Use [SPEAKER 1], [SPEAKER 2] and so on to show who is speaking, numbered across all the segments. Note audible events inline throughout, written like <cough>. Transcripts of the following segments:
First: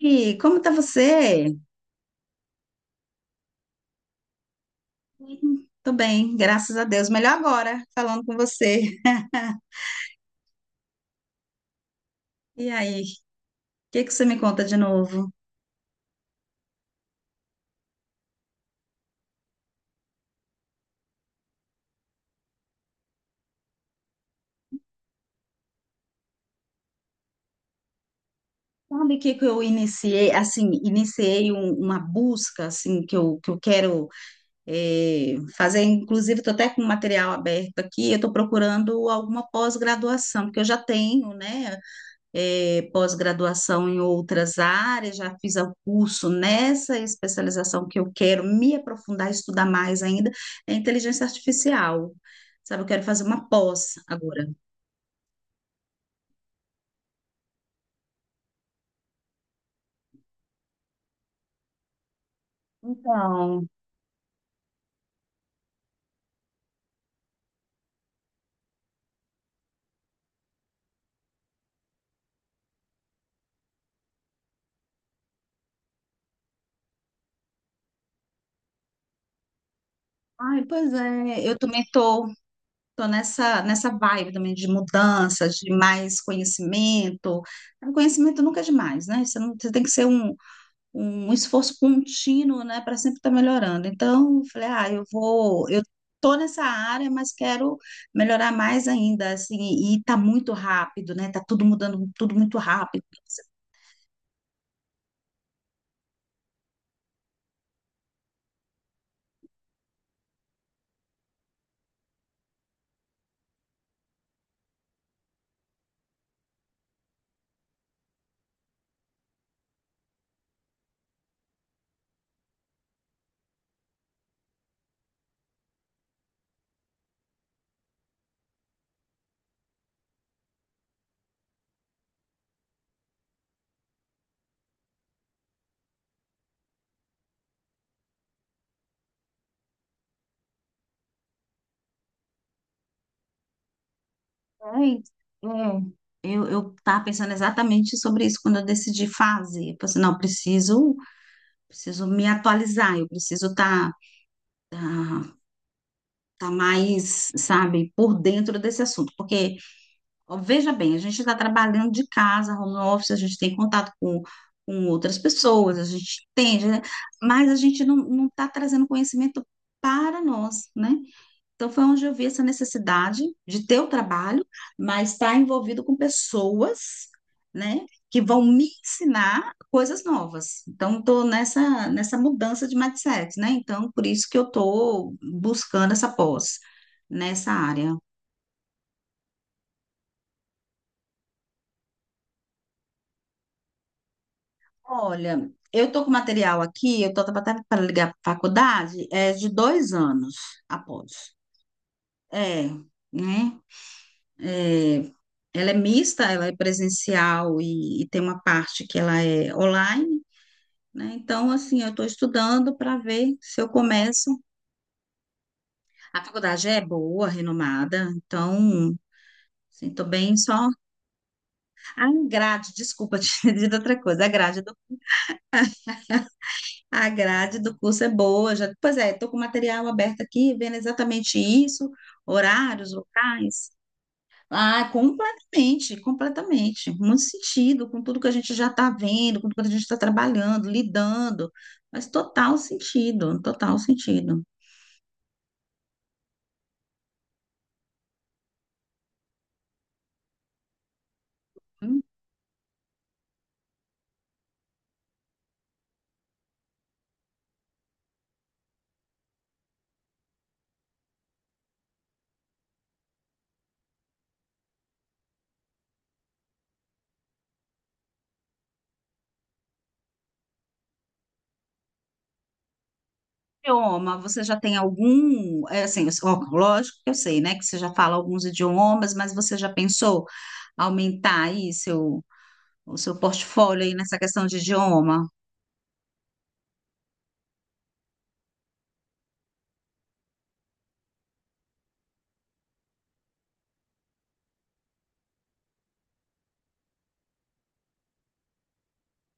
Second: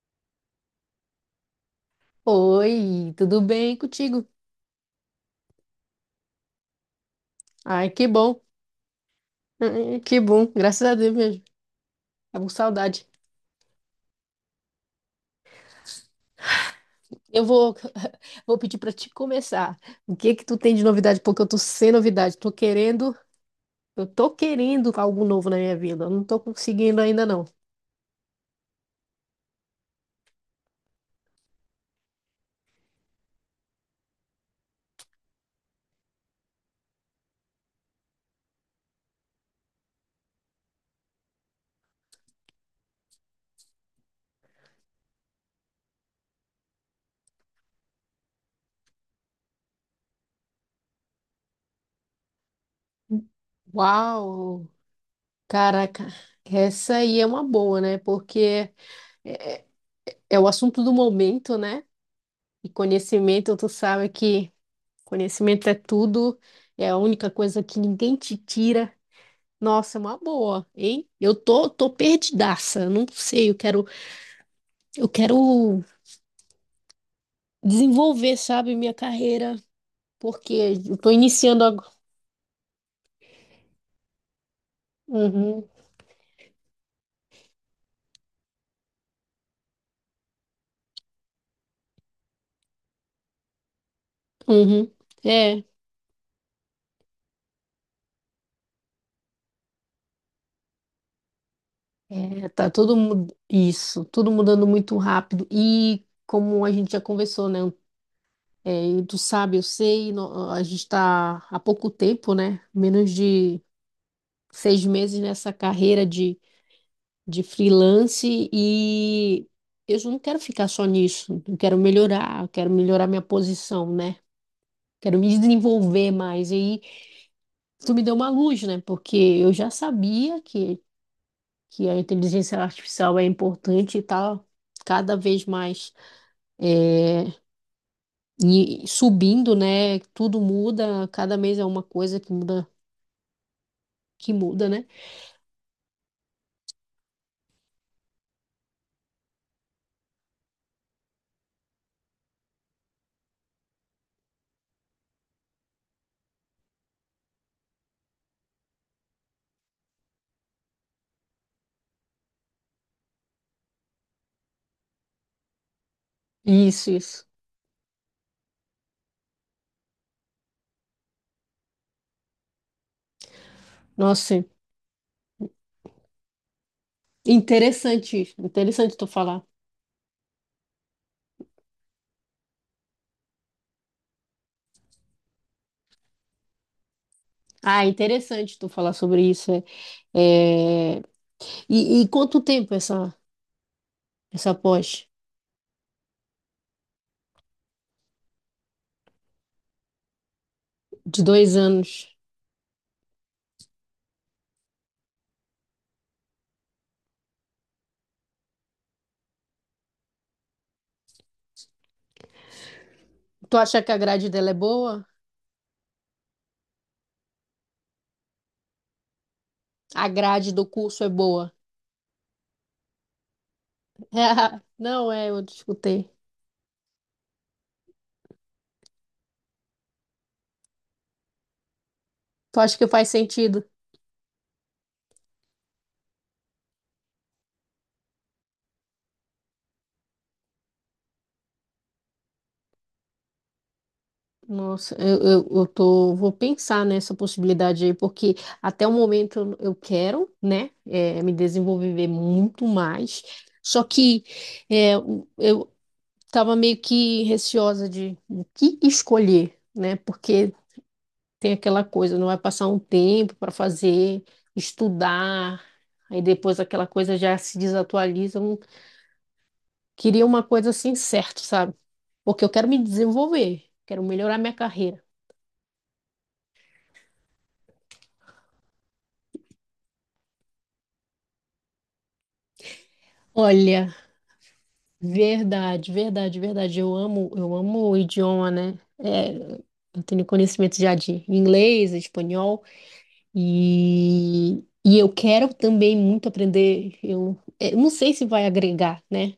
[SPEAKER 1] E como tá você?
[SPEAKER 2] Oi, tudo bem contigo?
[SPEAKER 1] Tô bem, graças a Deus. Melhor agora,
[SPEAKER 2] Ai, que
[SPEAKER 1] falando com
[SPEAKER 2] bom.
[SPEAKER 1] você.
[SPEAKER 2] Que bom, graças a Deus mesmo. Tava com
[SPEAKER 1] E aí,
[SPEAKER 2] saudade.
[SPEAKER 1] o que que você me conta de novo?
[SPEAKER 2] Eu vou, <laughs> vou pedir pra te começar. O que que tu tem de novidade? Porque eu tô sem novidade. Eu tô querendo algo novo na minha vida. Eu não tô conseguindo ainda não.
[SPEAKER 1] Sabe o que que eu iniciei, assim, iniciei uma busca, assim, que eu quero fazer, inclusive estou até com o material aberto aqui, eu estou procurando alguma pós-graduação, porque eu já tenho, né? Pós-graduação em outras áreas, já fiz o curso nessa especialização que eu quero me aprofundar, estudar mais ainda, é inteligência artificial. Sabe, eu quero fazer uma pós agora.
[SPEAKER 2] Uau! Caraca, essa aí é uma boa, né? Porque é, é é o assunto do momento, né? E conhecimento,
[SPEAKER 1] Então,
[SPEAKER 2] tu sabe que, conhecimento é tudo, é a única coisa que ninguém te tira. Nossa, é uma boa, hein? Eu tô perdidaça, eu não sei, eu quero desenvolver, sabe, minha carreira, porque
[SPEAKER 1] ai, pois
[SPEAKER 2] eu tô
[SPEAKER 1] é, eu
[SPEAKER 2] iniciando
[SPEAKER 1] também
[SPEAKER 2] agora.
[SPEAKER 1] tô, tô nessa, nessa vibe também de mudança,
[SPEAKER 2] Uhum,
[SPEAKER 1] de mais conhecimento. O conhecimento nunca é demais, né? Você não, você tem que ser um, um esforço contínuo, né, para sempre estar melhorando. Então, eu falei, ah,
[SPEAKER 2] uhum.
[SPEAKER 1] eu
[SPEAKER 2] É,
[SPEAKER 1] vou, eu tô nessa área, mas quero melhorar mais ainda, assim, e tá muito rápido, né? Tá tudo mudando, tudo muito
[SPEAKER 2] tá tudo
[SPEAKER 1] rápido.
[SPEAKER 2] isso, tudo mudando muito rápido e como a gente já conversou, né? É, e tu sabe, eu sei, a gente tá há pouco tempo, né? Menos de 6 meses nessa carreira de freelance e eu não quero ficar só nisso, eu quero melhorar minha posição, né? Quero me desenvolver mais. E aí, tu me deu uma luz, né? Porque eu já sabia que a inteligência artificial é importante e tá cada vez mais é, e subindo, né? Tudo muda, cada mês é uma coisa que muda, né?
[SPEAKER 1] Ai, é. Eu tava pensando exatamente sobre isso quando eu decidi fazer. Eu pensei, não, preciso, preciso me atualizar, eu preciso estar tá, tá, tá mais, sabe, por dentro desse assunto, porque ó, veja bem, a gente está trabalhando de casa, home office, a gente tem contato com outras pessoas, a gente entende, né?
[SPEAKER 2] Isso, isso.
[SPEAKER 1] Mas a gente não está trazendo conhecimento para nós, né? Então foi onde eu vi essa necessidade de ter o trabalho,
[SPEAKER 2] Nossa,
[SPEAKER 1] mas estar envolvido com pessoas, né? Que
[SPEAKER 2] interessante,
[SPEAKER 1] vão me
[SPEAKER 2] interessante tu falar.
[SPEAKER 1] ensinar coisas novas. Então estou nessa mudança de mindset, né? Então por isso que eu estou buscando essa pós nessa
[SPEAKER 2] Ah, é
[SPEAKER 1] área.
[SPEAKER 2] interessante tu falar sobre isso. É. É, E, e quanto tempo essa pós?
[SPEAKER 1] Olha, eu tô com material aqui, eu tô até para ligar para a faculdade, é de dois anos
[SPEAKER 2] De
[SPEAKER 1] após.
[SPEAKER 2] 2 anos.
[SPEAKER 1] É, né? É, ela é mista, ela é presencial e tem uma parte que ela é online, né? Então, assim, eu estou estudando para ver
[SPEAKER 2] Tu
[SPEAKER 1] se eu
[SPEAKER 2] acha que a grade
[SPEAKER 1] começo.
[SPEAKER 2] dela é boa?
[SPEAKER 1] A faculdade é boa, renomada, então, assim, tô
[SPEAKER 2] A
[SPEAKER 1] bem
[SPEAKER 2] grade do
[SPEAKER 1] só.
[SPEAKER 2] curso é boa?
[SPEAKER 1] A grade, desculpa <laughs> te dizer outra coisa, a grade,
[SPEAKER 2] <laughs> Não é, eu escutei.
[SPEAKER 1] a grade do curso é boa, já, pois é, estou com o material aberto aqui, vendo exatamente isso,
[SPEAKER 2] Tu acha que
[SPEAKER 1] horários,
[SPEAKER 2] faz sentido?
[SPEAKER 1] locais. Ah, completamente, completamente. Muito sentido com tudo que a gente já está vendo, com tudo que a gente está trabalhando, lidando. Mas total sentido, total sentido.
[SPEAKER 2] Nossa, eu tô, vou pensar nessa possibilidade aí, porque até o momento eu quero, né, é, me
[SPEAKER 1] Hum.
[SPEAKER 2] desenvolver muito mais. Só que é, eu, tava meio que receosa de o que escolher, né? Porque tem aquela coisa, não vai passar um tempo para fazer, estudar, aí depois aquela coisa já se desatualiza. Eu não queria uma coisa assim certa, sabe? Porque eu quero me desenvolver, quero
[SPEAKER 1] Idioma,
[SPEAKER 2] melhorar
[SPEAKER 1] você
[SPEAKER 2] minha
[SPEAKER 1] já tem
[SPEAKER 2] carreira.
[SPEAKER 1] algum, é, assim, ó, lógico que eu sei, né, que você já fala alguns idiomas, mas você já pensou aumentar aí seu, o seu portfólio
[SPEAKER 2] Olha,
[SPEAKER 1] aí nessa questão de idioma?
[SPEAKER 2] verdade, verdade, verdade. Eu amo o idioma, né? É, eu tenho conhecimento já de inglês, espanhol. E, e eu quero também muito aprender. Eu, é, eu não sei se vai agregar, né?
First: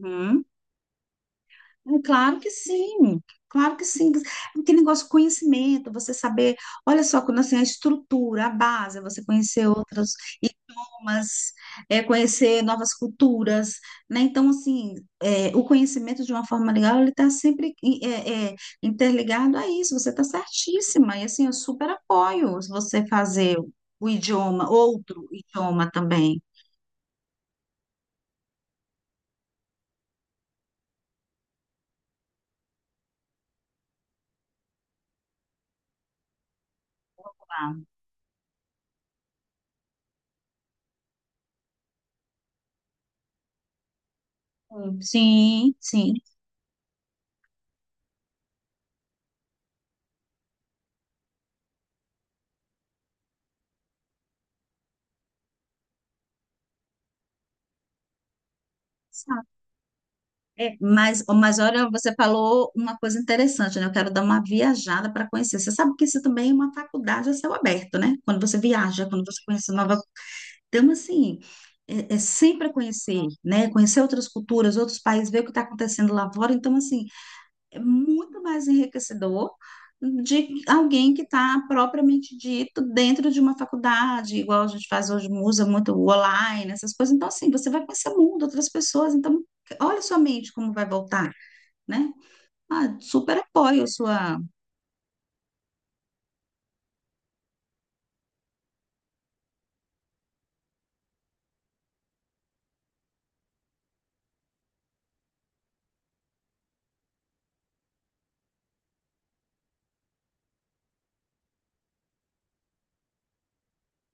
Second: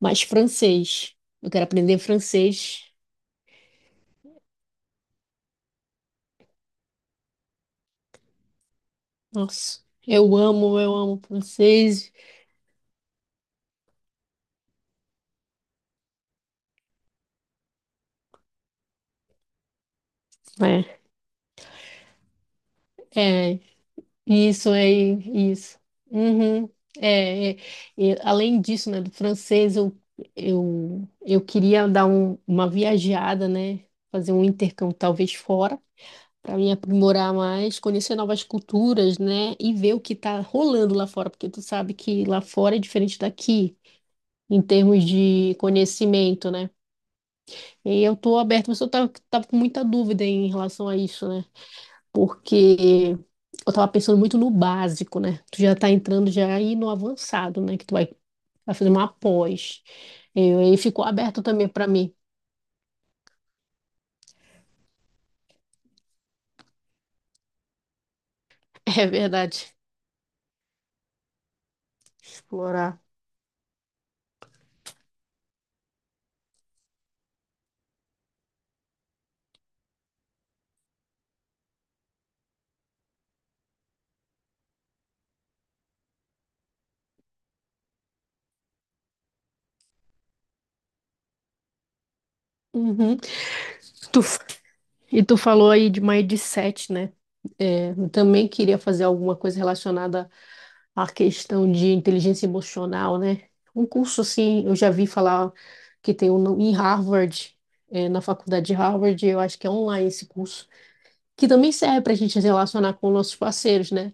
[SPEAKER 2] Mas francês. Eu quero
[SPEAKER 1] É
[SPEAKER 2] aprender
[SPEAKER 1] claro que
[SPEAKER 2] francês.
[SPEAKER 1] sim, claro que sim. Aquele negócio de conhecimento, você saber, olha só, quando assim, a estrutura, a base, você conhecer
[SPEAKER 2] Nossa,
[SPEAKER 1] outros
[SPEAKER 2] eu amo
[SPEAKER 1] idiomas, é,
[SPEAKER 2] francês.
[SPEAKER 1] conhecer novas culturas, né? Então, assim, é, o conhecimento de uma forma legal, ele está sempre interligado a isso, você está certíssima, e assim, eu super apoio se você
[SPEAKER 2] É,
[SPEAKER 1] fazer
[SPEAKER 2] é
[SPEAKER 1] o idioma,
[SPEAKER 2] isso é
[SPEAKER 1] outro
[SPEAKER 2] isso.
[SPEAKER 1] idioma também.
[SPEAKER 2] Uhum, é, é. E além disso, né, do francês, eu queria dar uma viajada, né? Fazer um intercâmbio talvez fora, para me aprimorar mais, conhecer novas culturas, né? E ver o que está rolando lá fora, porque tu sabe que lá fora é diferente daqui, em
[SPEAKER 1] Claro.
[SPEAKER 2] termos de
[SPEAKER 1] Sim, sim.
[SPEAKER 2] conhecimento, né? E eu tô aberta, mas eu tava com muita dúvida em relação a isso, né? Porque eu tava pensando muito no básico, né? Tu já tá entrando já aí no avançado, né? Vai fazer uma pós. E
[SPEAKER 1] É,
[SPEAKER 2] aí ficou
[SPEAKER 1] mas,
[SPEAKER 2] aberto
[SPEAKER 1] mas
[SPEAKER 2] também para
[SPEAKER 1] olha, você
[SPEAKER 2] mim.
[SPEAKER 1] falou uma coisa interessante, né? Eu quero dar uma viajada para conhecer. Você sabe que isso também é uma faculdade a céu aberto, né? Quando você
[SPEAKER 2] <laughs> É
[SPEAKER 1] viaja, quando você conhece
[SPEAKER 2] verdade.
[SPEAKER 1] nova. Então, assim, é, é sempre
[SPEAKER 2] Explorar.
[SPEAKER 1] conhecer, né? Conhecer outras culturas, outros países, ver o que está acontecendo lá fora. Então, assim, é muito mais enriquecedor de alguém que está propriamente dito dentro de uma faculdade, igual a gente faz hoje, usa muito o online, essas coisas. Então, assim, você vai conhecer o mundo, outras pessoas. Então, olha sua mente como vai voltar, né? Ah,
[SPEAKER 2] Uhum.
[SPEAKER 1] super apoio a
[SPEAKER 2] Tu,
[SPEAKER 1] sua.
[SPEAKER 2] E tu falou aí de uma EDSET, né? É, eu também queria fazer alguma coisa relacionada à questão de inteligência emocional, né? Um curso assim, eu já vi falar que tem um em Harvard, é, na faculdade de Harvard, eu acho que é online esse curso, que também serve para a gente se relacionar com nossos parceiros, né?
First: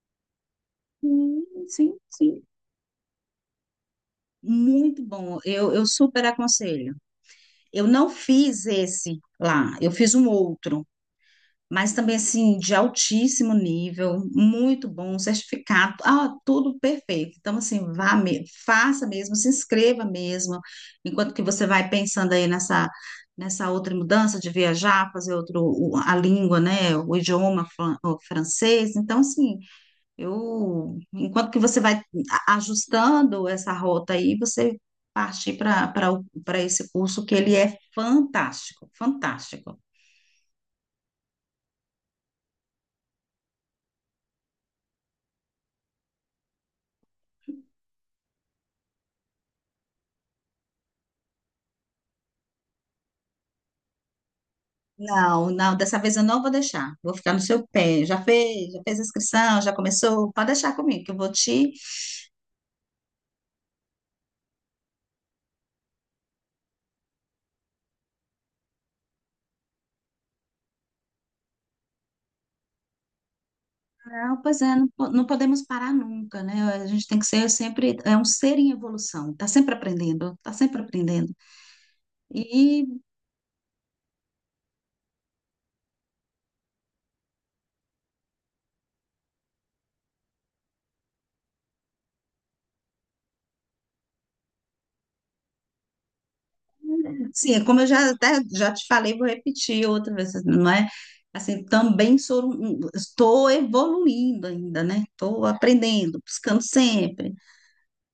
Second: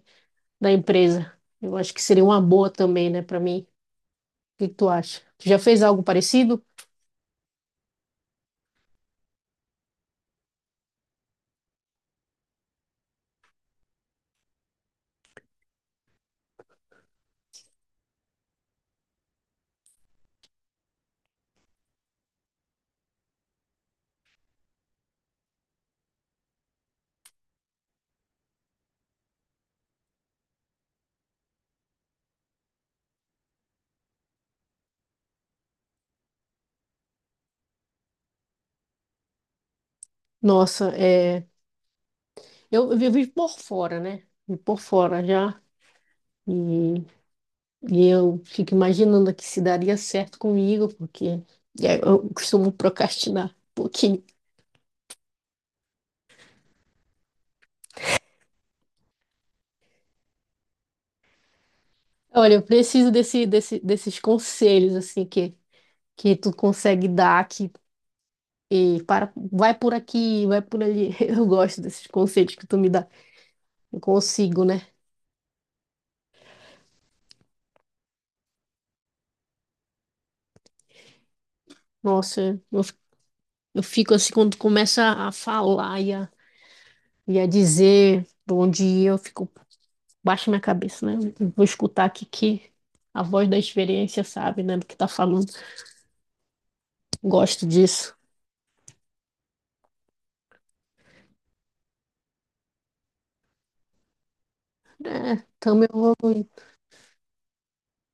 [SPEAKER 2] Da empresa.
[SPEAKER 1] Hum.
[SPEAKER 2] Eu acho
[SPEAKER 1] Sim,
[SPEAKER 2] que seria uma
[SPEAKER 1] sim.
[SPEAKER 2] boa também, né, para mim. O que que tu
[SPEAKER 1] Muito
[SPEAKER 2] acha?
[SPEAKER 1] bom.
[SPEAKER 2] Tu já
[SPEAKER 1] Eu,
[SPEAKER 2] fez
[SPEAKER 1] eu
[SPEAKER 2] algo
[SPEAKER 1] super
[SPEAKER 2] parecido?
[SPEAKER 1] aconselho. Eu não fiz esse lá, eu fiz um outro, mas também assim, de altíssimo nível, muito bom, um certificado, ah, tudo perfeito. Então, assim, vá me, faça mesmo, se inscreva mesmo, enquanto que você vai pensando aí nessa, nessa outra mudança de viajar, fazer outro, a língua, né? O idioma o francês. Então, assim. Eu, enquanto que você vai ajustando essa rota aí, você parte para para esse curso que ele é fantástico, fantástico.
[SPEAKER 2] Nossa, é, eu vivo por fora, né? Vivo por fora já. E e eu fico imaginando aqui se daria certo comigo, porque é, eu costumo procrastinar um pouquinho.
[SPEAKER 1] Não, não, dessa vez eu não vou deixar. Vou ficar no seu pé. Já fez a inscrição, já começou. Pode deixar comigo, que eu vou te.
[SPEAKER 2] Olha, eu preciso desses conselhos, assim, que tu consegue dar, que e para, vai por aqui, vai por ali. <laughs> Eu gosto desses conselhos que tu me dá. Eu
[SPEAKER 1] Não, pois
[SPEAKER 2] consigo,
[SPEAKER 1] é,
[SPEAKER 2] né?
[SPEAKER 1] não, não podemos parar nunca, né? A gente tem que ser sempre, é um ser em evolução. Tá sempre aprendendo, tá sempre aprendendo.
[SPEAKER 2] Nossa, eu fico assim, quando tu começa a falar e a dizer pra onde ir, eu fico, baixo minha cabeça, né? Eu vou escutar aqui que a voz da experiência sabe, né, do que tá falando.
[SPEAKER 1] Sim, é
[SPEAKER 2] Gosto
[SPEAKER 1] como eu já
[SPEAKER 2] disso.
[SPEAKER 1] até já te falei, vou repetir outra vez, não é? Assim, também sou, estou evoluindo ainda, né?
[SPEAKER 2] É,
[SPEAKER 1] Estou
[SPEAKER 2] também
[SPEAKER 1] aprendendo,
[SPEAKER 2] evoluindo.
[SPEAKER 1] buscando sempre,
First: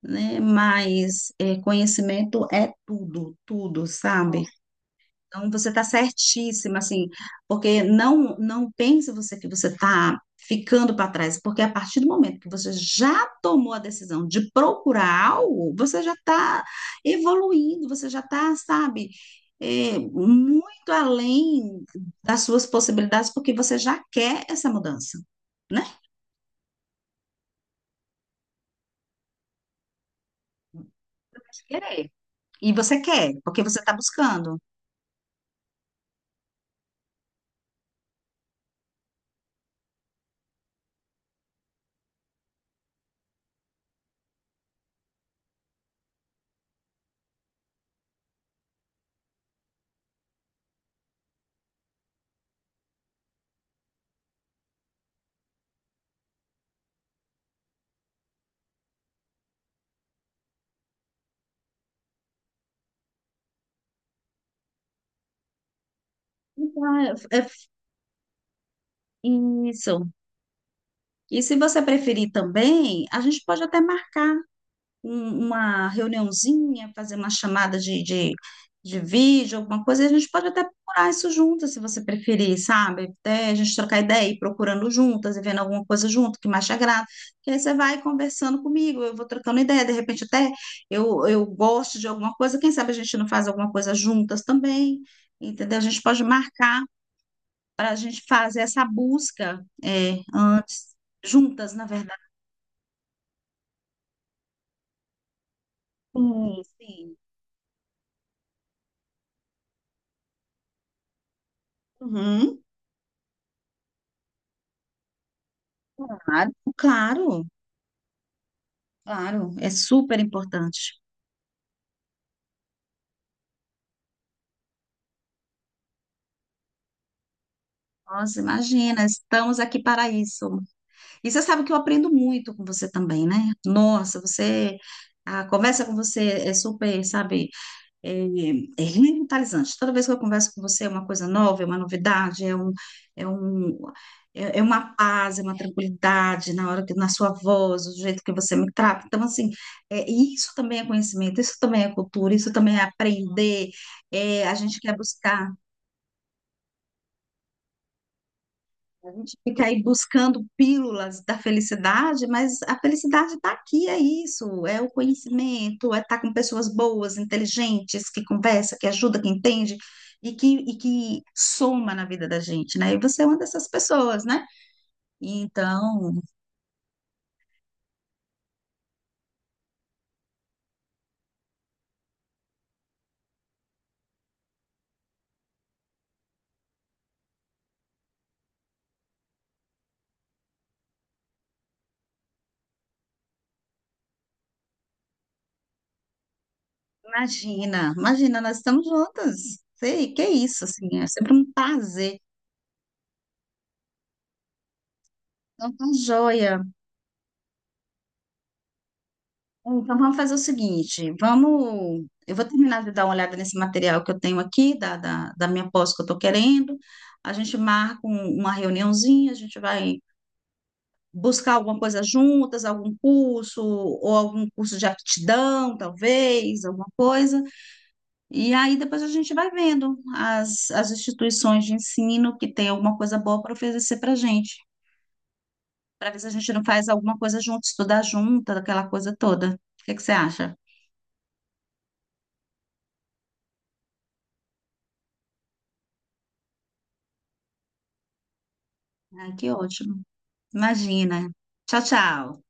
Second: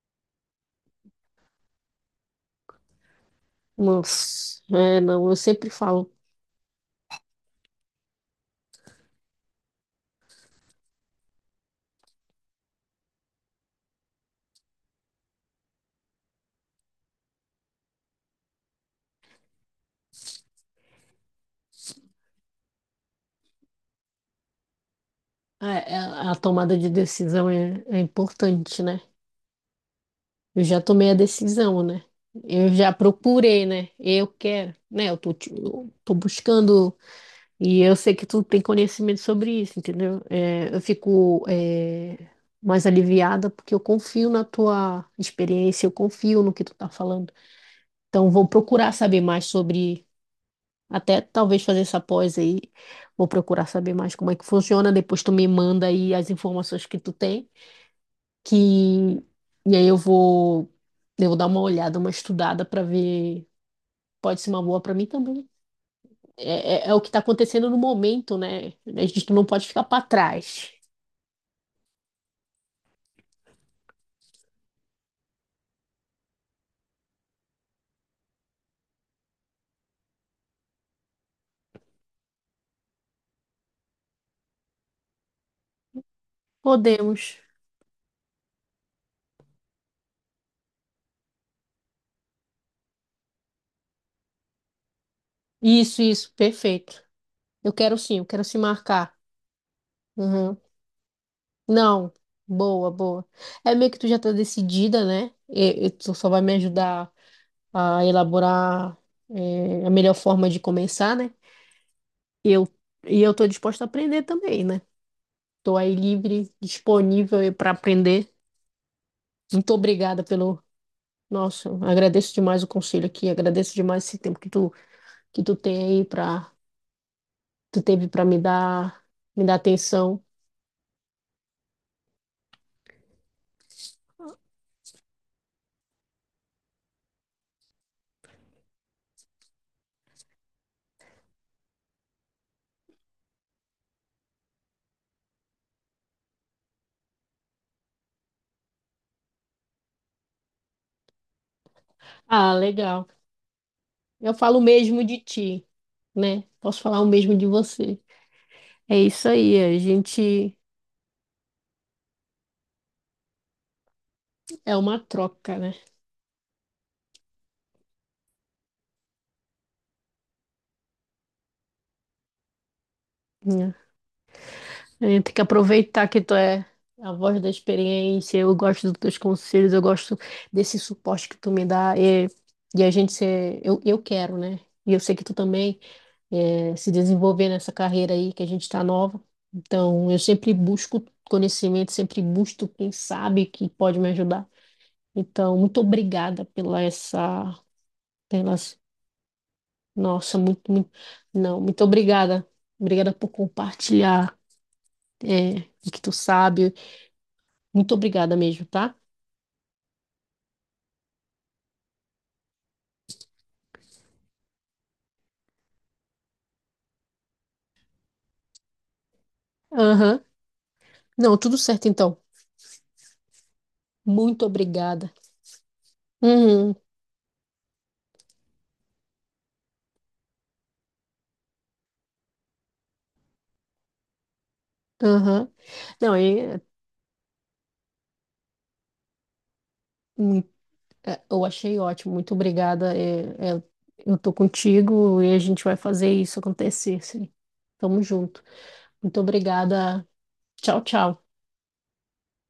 [SPEAKER 1] né? Mas é, conhecimento é tudo, tudo, sabe?
[SPEAKER 2] Mas, é, não, eu
[SPEAKER 1] Então, você
[SPEAKER 2] sempre
[SPEAKER 1] está
[SPEAKER 2] falo,
[SPEAKER 1] certíssima, assim, porque não pense você que você está ficando para trás, porque a partir do momento que você já tomou a decisão de procurar algo, você já está evoluindo, você já está, sabe, é, muito além das suas possibilidades, porque você já quer essa mudança, né?
[SPEAKER 2] é, é, a, tomada de decisão é importante, né? Eu já tomei a
[SPEAKER 1] Você vai
[SPEAKER 2] decisão, né?
[SPEAKER 1] querer.
[SPEAKER 2] Eu
[SPEAKER 1] E
[SPEAKER 2] já
[SPEAKER 1] você quer, porque
[SPEAKER 2] procurei,
[SPEAKER 1] você
[SPEAKER 2] né?
[SPEAKER 1] está
[SPEAKER 2] Eu
[SPEAKER 1] buscando.
[SPEAKER 2] quero, né? Eu tô buscando e eu sei que tu tem conhecimento sobre isso, entendeu? É, eu fico, é, mais aliviada porque eu confio na tua experiência, eu confio no que tu tá falando. Então, vou procurar saber mais sobre, até talvez fazer essa pós aí. Vou procurar saber mais como é que funciona. Depois tu me manda aí as informações que tu tem. Que... E aí eu vou dar uma olhada, uma estudada para ver. Pode ser uma boa para mim também. É
[SPEAKER 1] Então,
[SPEAKER 2] o que está
[SPEAKER 1] é, é
[SPEAKER 2] acontecendo no momento, né? A gente não pode ficar para
[SPEAKER 1] isso.
[SPEAKER 2] trás.
[SPEAKER 1] E se você preferir também, a gente pode até marcar uma reuniãozinha, fazer uma chamada de vídeo, alguma coisa, e a gente pode até procurar isso juntas, se você preferir, sabe? Até a gente trocar ideia e ir procurando juntas e vendo alguma coisa junto que mais te agrada.
[SPEAKER 2] Podemos.
[SPEAKER 1] Que aí você vai conversando comigo, eu vou trocando ideia, de repente até eu gosto de alguma coisa, quem sabe a gente não faz alguma coisa juntas também, entendeu? A
[SPEAKER 2] Isso,
[SPEAKER 1] gente pode
[SPEAKER 2] isso,
[SPEAKER 1] marcar
[SPEAKER 2] perfeito. Eu
[SPEAKER 1] para a
[SPEAKER 2] quero sim,
[SPEAKER 1] gente
[SPEAKER 2] eu quero se
[SPEAKER 1] fazer essa
[SPEAKER 2] marcar.
[SPEAKER 1] busca é,
[SPEAKER 2] Uhum.
[SPEAKER 1] juntas, na
[SPEAKER 2] Não,
[SPEAKER 1] verdade.
[SPEAKER 2] boa, boa. É meio que tu já tá decidida, né? E tu só vai me
[SPEAKER 1] Sim.
[SPEAKER 2] ajudar
[SPEAKER 1] Sim.
[SPEAKER 2] a elaborar a melhor forma de começar, né?
[SPEAKER 1] Uhum,
[SPEAKER 2] eu, e eu estou disposta a aprender também, né? Estou aí
[SPEAKER 1] claro,
[SPEAKER 2] livre,
[SPEAKER 1] claro.
[SPEAKER 2] disponível para aprender.
[SPEAKER 1] Claro, é
[SPEAKER 2] Muito
[SPEAKER 1] super
[SPEAKER 2] obrigada pelo.
[SPEAKER 1] importante.
[SPEAKER 2] Nossa, agradeço demais o conselho aqui, agradeço demais esse tempo que tu tem aí para tu teve para
[SPEAKER 1] Nossa, imagina,
[SPEAKER 2] me dar
[SPEAKER 1] estamos aqui para
[SPEAKER 2] atenção.
[SPEAKER 1] isso. E você sabe que eu aprendo muito com você também, né? Nossa, você, a conversa com você é super, sabe, é, é revitalizante. Toda vez que eu converso com você é uma coisa nova, é uma novidade, é um, é um, é uma paz, é uma tranquilidade na hora que, na sua voz, do jeito que você me trata. Então, assim, é, isso também é conhecimento, isso também é cultura, isso
[SPEAKER 2] Ah,
[SPEAKER 1] também é
[SPEAKER 2] legal.
[SPEAKER 1] aprender.
[SPEAKER 2] Eu
[SPEAKER 1] É, a
[SPEAKER 2] falo o
[SPEAKER 1] gente quer
[SPEAKER 2] mesmo de
[SPEAKER 1] buscar.
[SPEAKER 2] ti, né? Posso falar o mesmo de você. É
[SPEAKER 1] A
[SPEAKER 2] isso
[SPEAKER 1] gente
[SPEAKER 2] aí,
[SPEAKER 1] fica
[SPEAKER 2] a
[SPEAKER 1] aí buscando
[SPEAKER 2] gente
[SPEAKER 1] pílulas da felicidade, mas a felicidade está aqui, é isso,
[SPEAKER 2] é
[SPEAKER 1] é o
[SPEAKER 2] uma troca, né?
[SPEAKER 1] conhecimento, é estar com pessoas boas, inteligentes, que conversa, que ajuda, que entende e que soma na vida da gente, né? E você é uma dessas pessoas, né?
[SPEAKER 2] É, tem que aproveitar
[SPEAKER 1] Então,
[SPEAKER 2] que tu é a voz da experiência, eu gosto dos teus conselhos, eu gosto desse suporte que tu me dá, e a gente ser, eu quero, né? E eu sei que tu também é, se desenvolver nessa carreira aí, que a gente tá nova. Então, eu sempre busco conhecimento, sempre busco quem sabe que pode me ajudar. Então, muito obrigada pela essa,
[SPEAKER 1] imagina, imagina, nós
[SPEAKER 2] pelas,
[SPEAKER 1] estamos juntas. Sei, que
[SPEAKER 2] nossa,
[SPEAKER 1] isso,
[SPEAKER 2] muito,
[SPEAKER 1] assim,
[SPEAKER 2] muito,
[SPEAKER 1] é sempre um
[SPEAKER 2] não, muito
[SPEAKER 1] prazer.
[SPEAKER 2] obrigada. Obrigada por compartilhar é,
[SPEAKER 1] Então, tá
[SPEAKER 2] o que tu
[SPEAKER 1] joia.
[SPEAKER 2] sabe. Muito obrigada mesmo, tá?
[SPEAKER 1] Então, vamos fazer o seguinte, vamos... Eu vou terminar de dar uma olhada nesse material que eu tenho aqui, da minha pós que eu estou querendo. A gente marca uma reuniãozinha, a gente vai
[SPEAKER 2] Aham. Não,
[SPEAKER 1] buscar
[SPEAKER 2] tudo
[SPEAKER 1] alguma
[SPEAKER 2] certo
[SPEAKER 1] coisa
[SPEAKER 2] então.
[SPEAKER 1] juntas, algum curso, ou
[SPEAKER 2] Muito
[SPEAKER 1] algum curso de
[SPEAKER 2] obrigada.
[SPEAKER 1] aptidão, talvez,
[SPEAKER 2] Uhum.
[SPEAKER 1] alguma coisa. E aí depois a gente vai vendo as, as instituições de ensino que tem alguma coisa boa para oferecer para a gente,
[SPEAKER 2] Aham.
[SPEAKER 1] para
[SPEAKER 2] Não,
[SPEAKER 1] ver se a gente
[SPEAKER 2] é,
[SPEAKER 1] não faz alguma coisa junto, estudar junto, aquela coisa toda. O que que você
[SPEAKER 2] mui-
[SPEAKER 1] acha?
[SPEAKER 2] é, eu achei ótimo. Muito obrigada. É, é, eu tô contigo e a gente vai fazer isso acontecer, sim. Tamo junto. Muito
[SPEAKER 1] Ai, que ótimo.
[SPEAKER 2] obrigada. Tchau, tchau.
[SPEAKER 1] Imagina. Tchau, tchau.